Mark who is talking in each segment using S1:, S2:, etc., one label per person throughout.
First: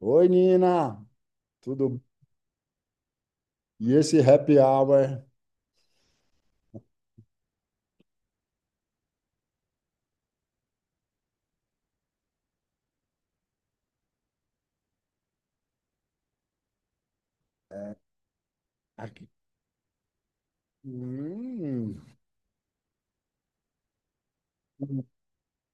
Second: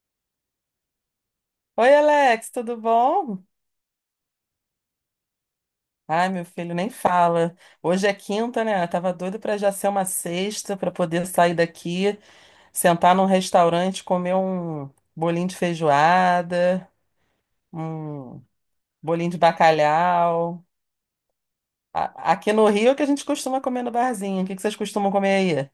S1: Oi, Nina,
S2: Oi,
S1: tudo?
S2: Alex, tudo bom?
S1: E esse happy hour?
S2: Ai, meu filho, nem fala. Hoje é quinta, né? Eu tava doida pra já ser uma sexta, pra poder sair daqui, sentar num restaurante, comer um bolinho de feijoada,
S1: É.
S2: um
S1: Aqui.
S2: bolinho de bacalhau.
S1: Hum.
S2: Aqui no Rio é o que a gente costuma comer no barzinho. O que que vocês costumam comer aí?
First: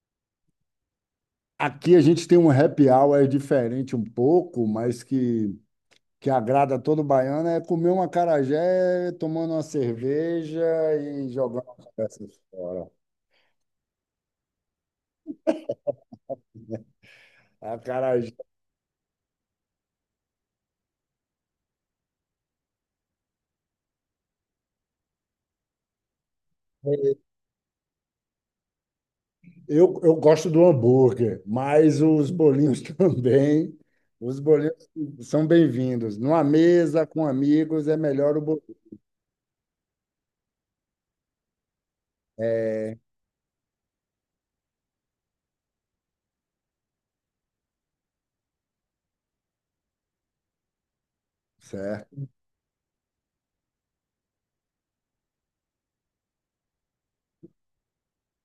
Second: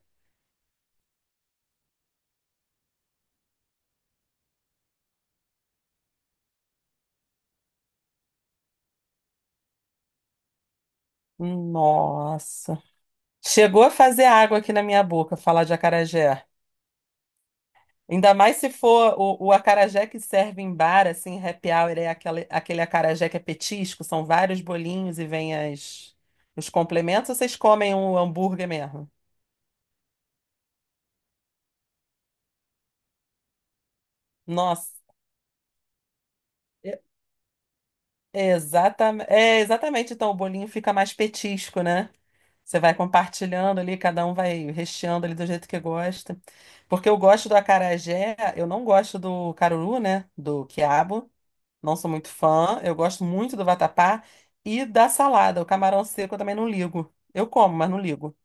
S1: Aqui a gente tem um happy hour diferente um pouco, mas que agrada todo baiano, é comer um acarajé, tomando uma cerveja e jogando as peças
S2: Nossa.
S1: fora.
S2: Chegou a fazer água aqui na minha boca, falar de acarajé.
S1: A
S2: Ainda mais se for o acarajé que serve em bar, assim, happy hour, é aquele, aquele acarajé que é petisco, são vários bolinhos e vem os complementos, ou vocês comem o hambúrguer mesmo?
S1: eu gosto do hambúrguer, mas os bolinhos também. Os bolinhos
S2: Nossa,
S1: são bem-vindos. Numa
S2: é,
S1: mesa com amigos é melhor o bolinho.
S2: é, exatamente, então o bolinho fica mais petisco, né? Você vai
S1: É,
S2: compartilhando ali, cada um vai recheando ali do jeito que gosta. Porque eu gosto do acarajé, eu não gosto do caruru, né? Do quiabo. Não sou muito
S1: certo.
S2: fã. Eu gosto muito do vatapá e da salada. O camarão seco eu também não ligo. Eu como, mas não ligo.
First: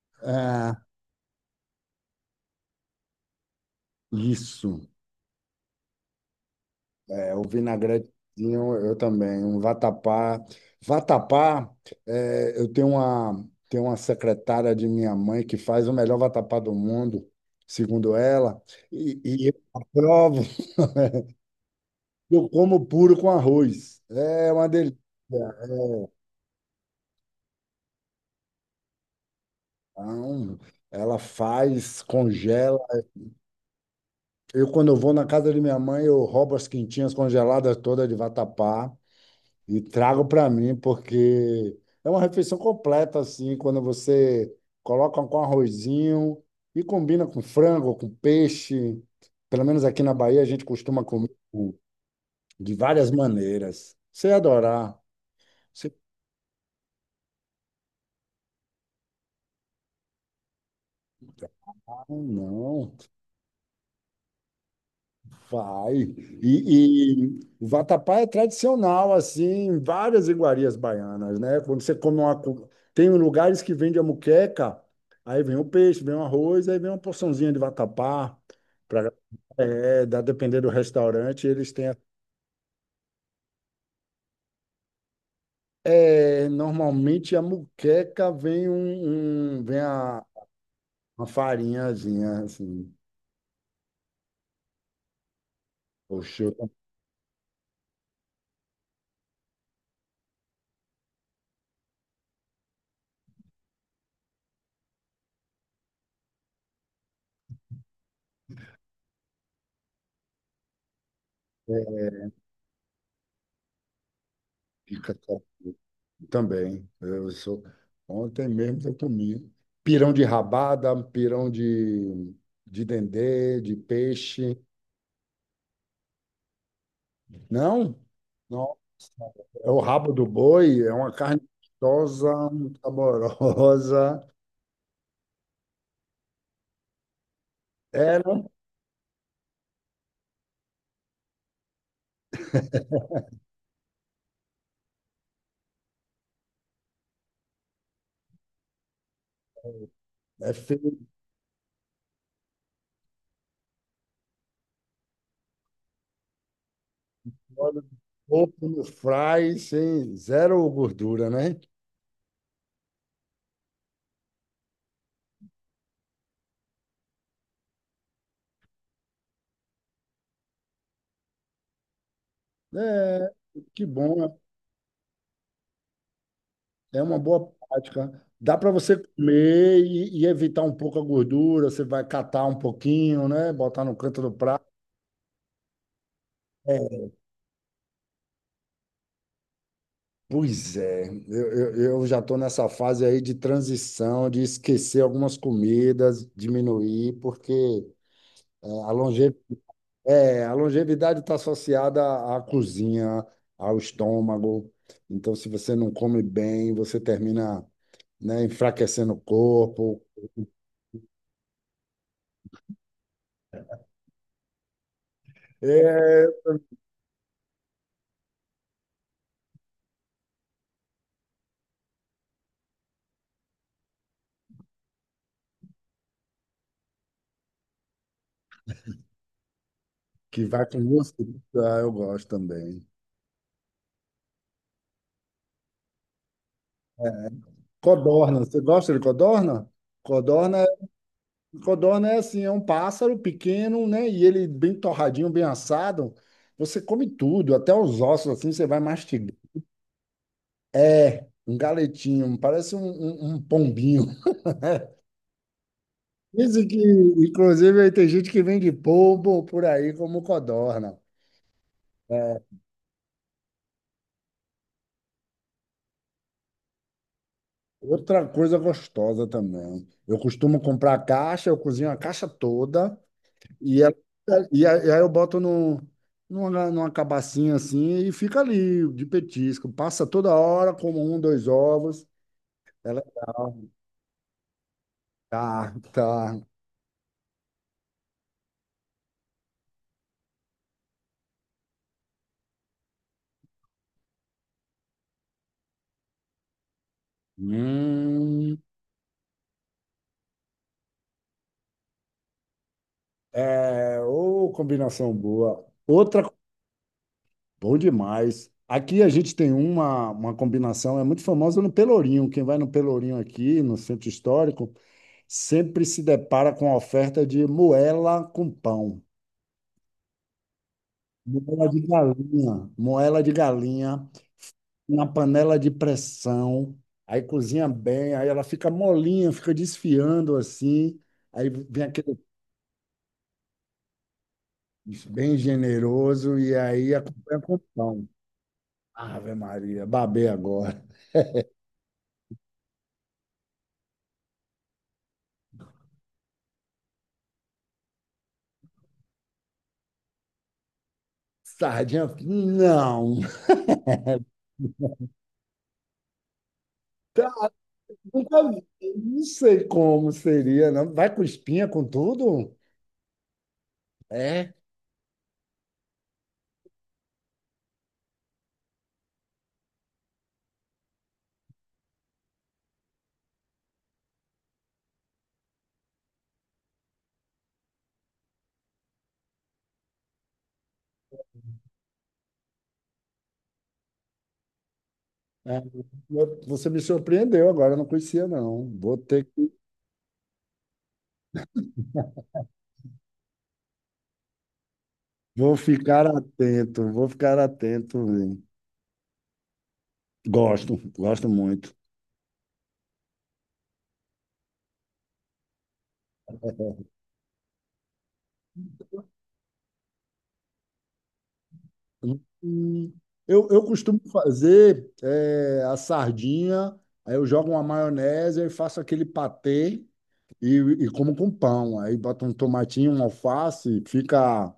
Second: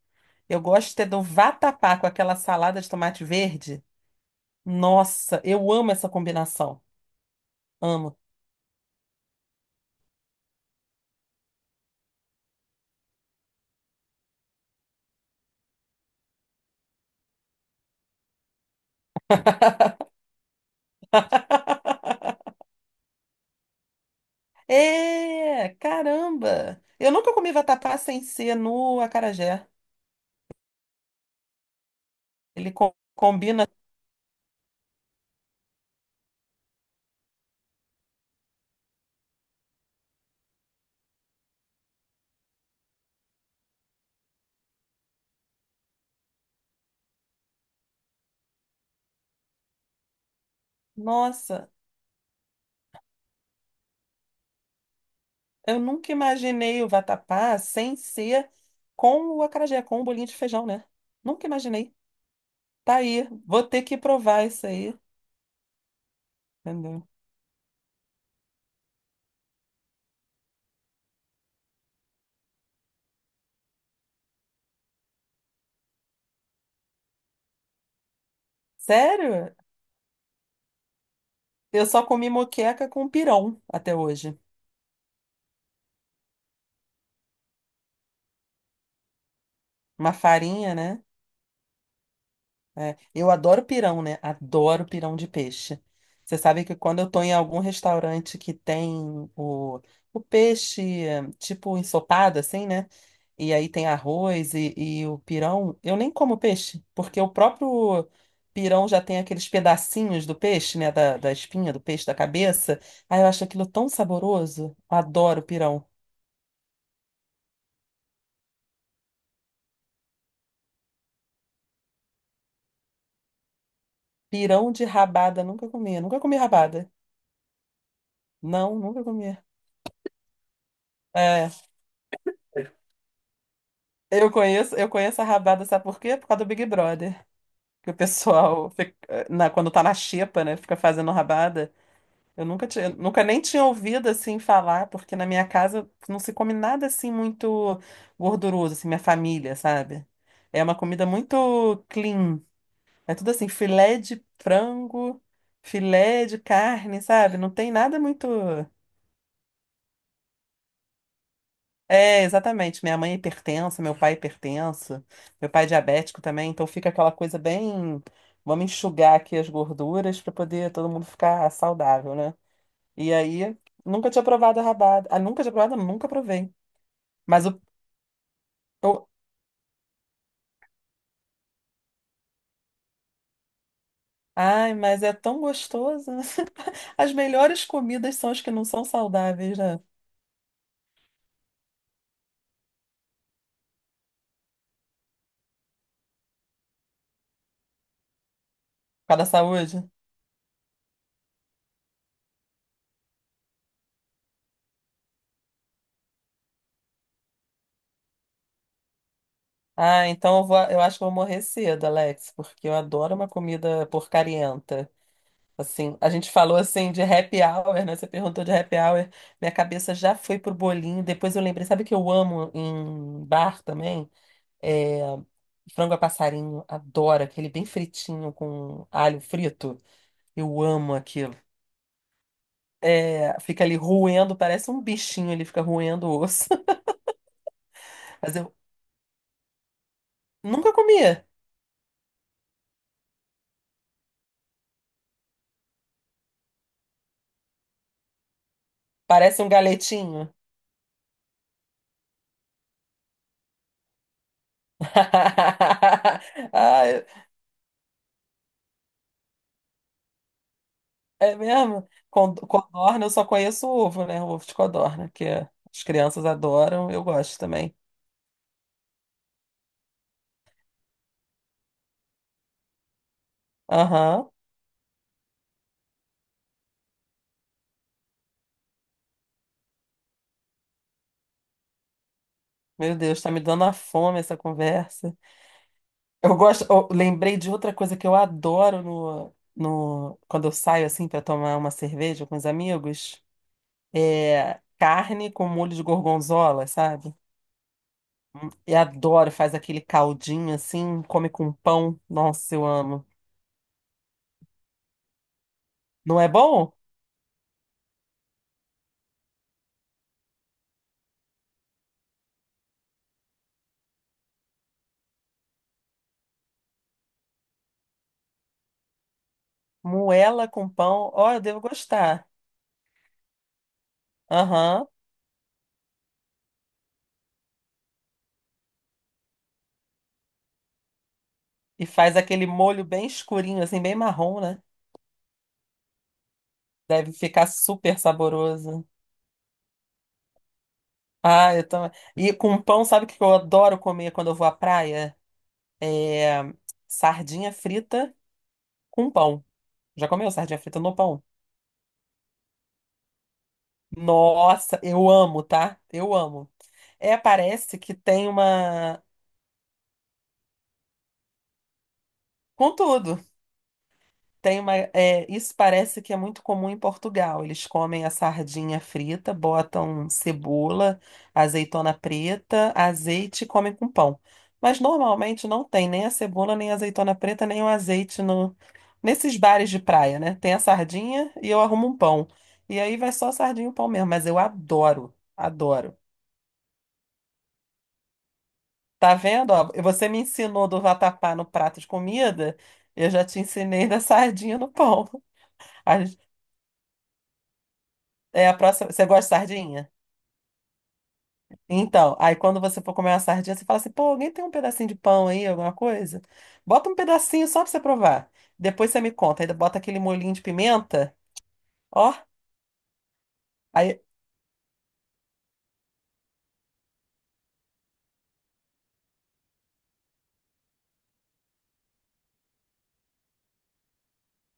S2: Eu
S1: Ah,
S2: gosto de ter do vatapá com aquela salada de tomate verde.
S1: isso.
S2: Nossa, eu amo essa combinação.
S1: É, o
S2: Amo.
S1: vinagretinho eu também. Um vatapá. Vatapá, eu tenho uma secretária de minha mãe que faz o melhor vatapá do mundo, segundo ela, e eu aprovo. Eu como puro com arroz. É uma delícia.
S2: É, caramba! Eu nunca comi vatapá sem ser no acarajé.
S1: Não, ela faz, congela.
S2: Combina.
S1: Quando eu vou na casa de minha mãe, eu roubo as quintinhas congeladas todas de vatapá e trago para mim, porque é uma refeição completa, assim, quando você coloca com arrozinho e combina com frango, com peixe. Pelo menos aqui na Bahia, a gente costuma comer
S2: Nossa,
S1: de várias maneiras. Você ia adorar.
S2: eu
S1: Você.
S2: nunca imaginei o vatapá sem ser com o acarajé, com o bolinho de feijão, né? Nunca imaginei.
S1: Ah, não.
S2: Tá aí, vou ter que provar isso aí.
S1: Vai.
S2: Entendeu?
S1: E o vatapá é tradicional, assim, em várias iguarias baianas, né? Quando você come uma. Tem lugares que vende a muqueca, aí vem o peixe, vem o arroz, aí vem uma porçãozinha de vatapá. Pra...
S2: Sério?
S1: É, depender do restaurante, eles
S2: Eu
S1: têm. a-
S2: só comi moqueca com pirão até hoje.
S1: É, normalmente a muqueca vem um, um- vem
S2: Uma
S1: a,
S2: farinha, né?
S1: uma farinhazinha, assim.
S2: É, eu adoro pirão, né? Adoro pirão de peixe. Você
S1: Poxa,
S2: sabe
S1: eu
S2: que quando eu tô em algum restaurante que tem o peixe, tipo ensopado, assim, né? E aí tem arroz e o pirão, eu nem como peixe, porque o próprio pirão já tem aqueles pedacinhos do peixe, né? Da espinha do peixe, da cabeça. Aí eu acho aquilo tão saboroso. Eu
S1: também.
S2: adoro pirão.
S1: Também. Ontem mesmo eu comi pirão de rabada, pirão de dendê, de peixe.
S2: Pirão de rabada, nunca comi. Nunca comi rabada.
S1: Não?
S2: Não,
S1: Nossa,
S2: nunca comi.
S1: é o rabo do boi, é uma carne
S2: É,
S1: gostosa, saborosa.
S2: eu conheço a rabada, sabe por quê? Por causa do Big Brother. Que o
S1: Era
S2: pessoal, fica- na- quando tá na xepa, né, fica fazendo rabada. Eu nunca tinha, nunca nem tinha ouvido assim falar, porque na minha casa não se come nada assim muito gorduroso, assim, minha família, sabe?
S1: É
S2: É uma
S1: feito
S2: comida muito clean. É tudo assim, filé de frango, filé de carne, sabe? Não tem
S1: óleo de
S2: nada muito.
S1: porco no fry, sem zero gordura, né?
S2: É, exatamente. Minha mãe é hipertensa, meu pai é hipertenso, meu pai é diabético também, então fica aquela coisa bem. Vamos enxugar aqui as gorduras para poder todo mundo ficar saudável, né? E
S1: É,
S2: aí,
S1: que
S2: nunca tinha
S1: bom.
S2: provado a rabada. Ah, nunca tinha provado, nunca provei.
S1: É uma boa
S2: Mas o.
S1: prática. Dá para você
S2: o-
S1: comer e evitar um pouco a gordura, você vai catar um pouquinho, né? Botar no canto do prato.
S2: Ai, mas é tão gostoso.
S1: É,
S2: As melhores comidas são as que não são saudáveis, né? Por
S1: pois é, eu já estou nessa fase aí de transição, de esquecer algumas comidas, diminuir, porque é, a
S2: causa da
S1: longe,
S2: saúde.
S1: a longevidade está associada à cozinha, ao estômago. Então, se você não come bem, você termina, né, enfraquecendo o corpo.
S2: Ah, então eu vou, eu acho que eu vou morrer cedo, Alex, porque eu adoro uma comida porcarienta. Assim, a
S1: É.
S2: gente falou assim de happy hour, né? Você perguntou de happy hour. Minha cabeça já foi pro bolinho. Depois eu lembrei, sabe o que eu amo em bar também? É, frango a passarinho. Adoro aquele bem fritinho com alho frito.
S1: Que
S2: Eu
S1: vai com
S2: amo
S1: música.
S2: aquilo.
S1: Ah, eu gosto também.
S2: É, fica ali roendo, parece um bichinho, ele fica roendo o osso. Mas
S1: Codorna,
S2: eu
S1: você gosta de codorna? Codorna, é-
S2: nunca comia.
S1: codorna é assim, é um pássaro pequeno, né? E ele bem torradinho, bem assado. Você come tudo, até os ossos, assim, você vai mastigar.
S2: Parece um galetinho.
S1: É. Um galetinho, parece um pombinho. Dizem que,
S2: Ah,
S1: inclusive, aí tem gente que vende polvo por aí como codorna.
S2: é mesmo?
S1: É.
S2: Codorna, eu só conheço o ovo, né? O ovo de codorna, que é, as crianças adoram, eu gosto também.
S1: Outra coisa gostosa também. Eu costumo comprar a caixa, eu cozinho a caixa toda, E, ela,
S2: Aham.
S1: e aí eu boto no, numa, numa cabacinha assim e fica ali de petisco. Passa toda hora, como um, dois ovos. É
S2: Meu Deus, tá me
S1: legal,
S2: dando a fome essa conversa.
S1: tá,
S2: Eu
S1: tá.
S2: gosto, eu lembrei de outra coisa que eu adoro no, no, quando eu saio assim para tomar uma cerveja com os amigos, é carne com molho de gorgonzola, sabe?
S1: Hum,
S2: Eu adoro, faz aquele caldinho assim, come com pão. Nossa, eu amo.
S1: ô, combinação boa.
S2: Não
S1: Outra,
S2: é bom?
S1: bom demais. Aqui a gente tem uma combinação, é muito famosa no Pelourinho. Quem vai no Pelourinho aqui, no centro histórico, sempre se depara com a oferta de moela com pão.
S2: Moela com pão, ó, eu devo gostar.
S1: Moela de galinha
S2: Aham.
S1: na panela de pressão, aí cozinha bem, aí ela fica molinha, fica desfiando assim, aí vem
S2: E faz
S1: aquele
S2: aquele molho bem escurinho, assim, bem marrom, né?
S1: bem generoso e aí
S2: Deve
S1: acompanha
S2: ficar
S1: com
S2: super
S1: pão.
S2: saboroso.
S1: Ave Maria, babei agora.
S2: Ah, eu também. E com pão, sabe o que eu adoro comer quando eu vou à praia? É sardinha frita com pão. Já comeu sardinha frita no pão?
S1: Sardinha, não.
S2: Nossa, eu amo, tá? Eu amo. É,
S1: Tá,
S2: parece que tem
S1: nunca vi.
S2: uma.
S1: Não sei como seria, não. Vai com espinha, com tudo?
S2: Com tudo.
S1: É,
S2: Tem uma, é, isso parece que é muito comum em Portugal. Eles comem a sardinha frita, botam cebola, azeitona preta, azeite e comem com pão. Mas normalmente não tem nem a cebola, nem a azeitona preta, nem o azeite no, nesses bares de praia, né? Tem a sardinha e eu arrumo um pão. E aí vai só sardinha e o pão mesmo. Mas eu adoro,
S1: é.
S2: adoro.
S1: Você me surpreendeu agora, eu não conhecia não.
S2: Tá vendo? Ó, você me ensinou do vatapá no prato de comida, eu já te ensinei da sardinha no pão.
S1: Vou ficar atento, vou ficar atento, velho.
S2: É a próxima. Você gosta de sardinha?
S1: Gosto, gosto muito.
S2: Então, aí quando você for comer uma sardinha, você fala assim: pô, alguém tem um pedacinho de pão aí, alguma coisa? Bota um pedacinho só pra você provar. Depois você me conta. Aí bota aquele molhinho de pimenta. Ó,
S1: Hum, eu costumo
S2: aí.
S1: fazer a sardinha, aí eu jogo uma maionese e faço aquele patê e, e como com pão. Aí boto um tomatinho, um alface, fica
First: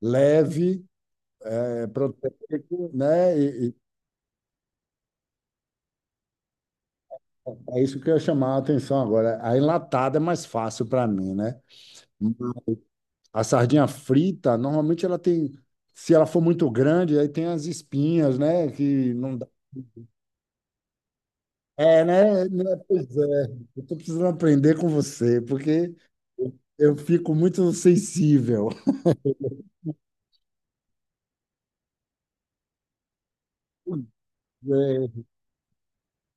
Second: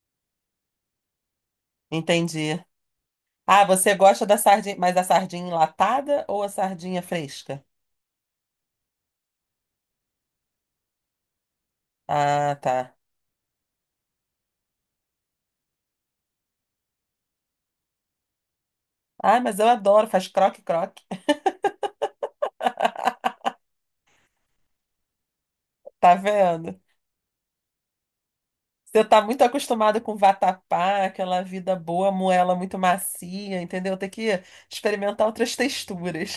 S1: leve,
S2: Entendi.
S1: proteico, né?
S2: Ah,
S1: E
S2: você gosta da sardinha, mas da sardinha enlatada ou a sardinha fresca?
S1: é isso que eu ia chamar a atenção agora. A enlatada é mais fácil para mim, né?
S2: Ah, tá.
S1: A sardinha frita, normalmente ela tem, se ela for muito grande, aí tem as espinhas, né? Que não
S2: Ah,
S1: dá.
S2: mas eu adoro, faz croque-croque.
S1: É, né? Né, pois é. Eu tô precisando aprender com você, porque
S2: Tá
S1: eu
S2: vendo?
S1: eu fico muito sensível.
S2: Você tá muito acostumado com vatapá, aquela vida boa, moela muito macia, entendeu?
S1: Pois
S2: Tem que
S1: é.
S2: experimentar outras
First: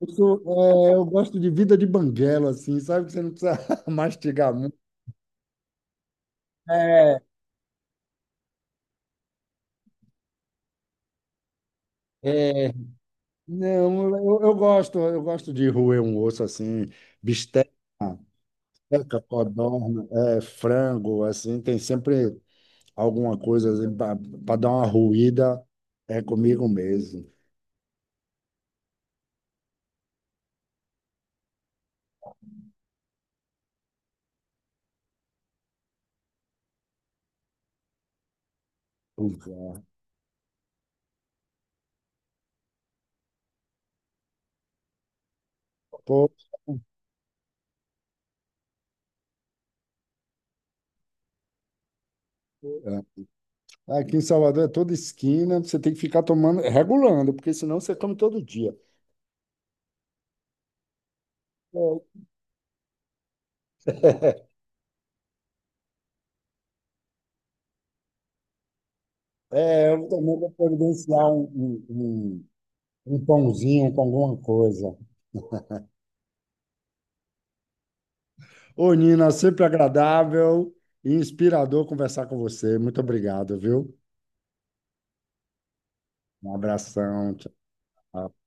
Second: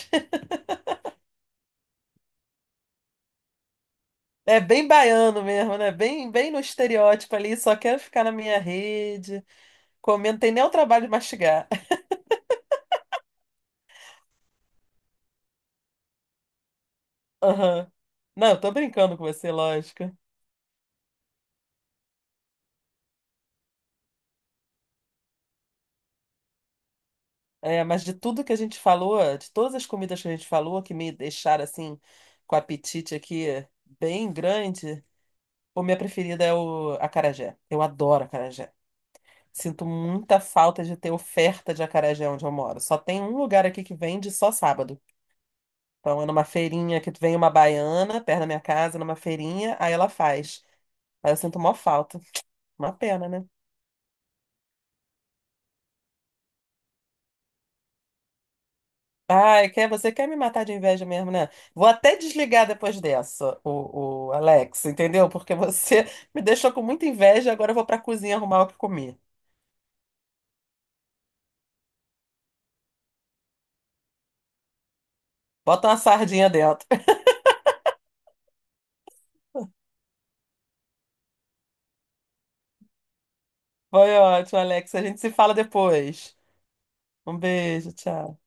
S1: Eu sou- eu gosto de vida de banguela, assim, sabe? Que você não precisa mastigar
S2: É
S1: muito.
S2: bem baiano mesmo, né? Bem, bem no
S1: É,
S2: estereótipo ali, só quero ficar na minha rede, comendo, tem nem o trabalho de mastigar.
S1: é. Não, eu gosto de roer um osso assim, bisteca,
S2: Aham. Não, eu tô brincando com você,
S1: codorna,
S2: lógico.
S1: frango, assim, tem sempre. Alguma coisa assim, para dar uma ruída, é comigo mesmo.
S2: É, mas de tudo que a gente falou, de todas as comidas que a gente falou, que me deixaram assim, com o apetite aqui bem grande, o minha preferida é o acarajé. Eu adoro acarajé. Sinto muita falta de ter oferta de acarajé onde eu moro. Só tem um lugar aqui que vende só sábado. Então, é
S1: Pô,
S2: numa feirinha que vem uma baiana perto da minha casa, numa feirinha, aí ela faz. Aí eu sinto mó falta. Uma pena, né?
S1: é. Aqui em Salvador é toda esquina, você tem que ficar tomando, regulando, porque senão você come todo dia.
S2: Ai, quer, você quer me matar de inveja mesmo, né? Vou
S1: É,
S2: até desligar depois dessa, o Alex, entendeu? Porque você me deixou com muita inveja agora eu vou pra cozinha arrumar o que comer.
S1: é, eu também vou providenciar um pãozinho com alguma coisa.
S2: Bota uma sardinha dentro.
S1: Ô, Nina, sempre agradável e inspirador conversar com você. Muito obrigado, viu?
S2: Foi ótimo, Alex. A gente se fala depois.
S1: Um abração.
S2: Um
S1: Tchau.
S2: beijo, tchau.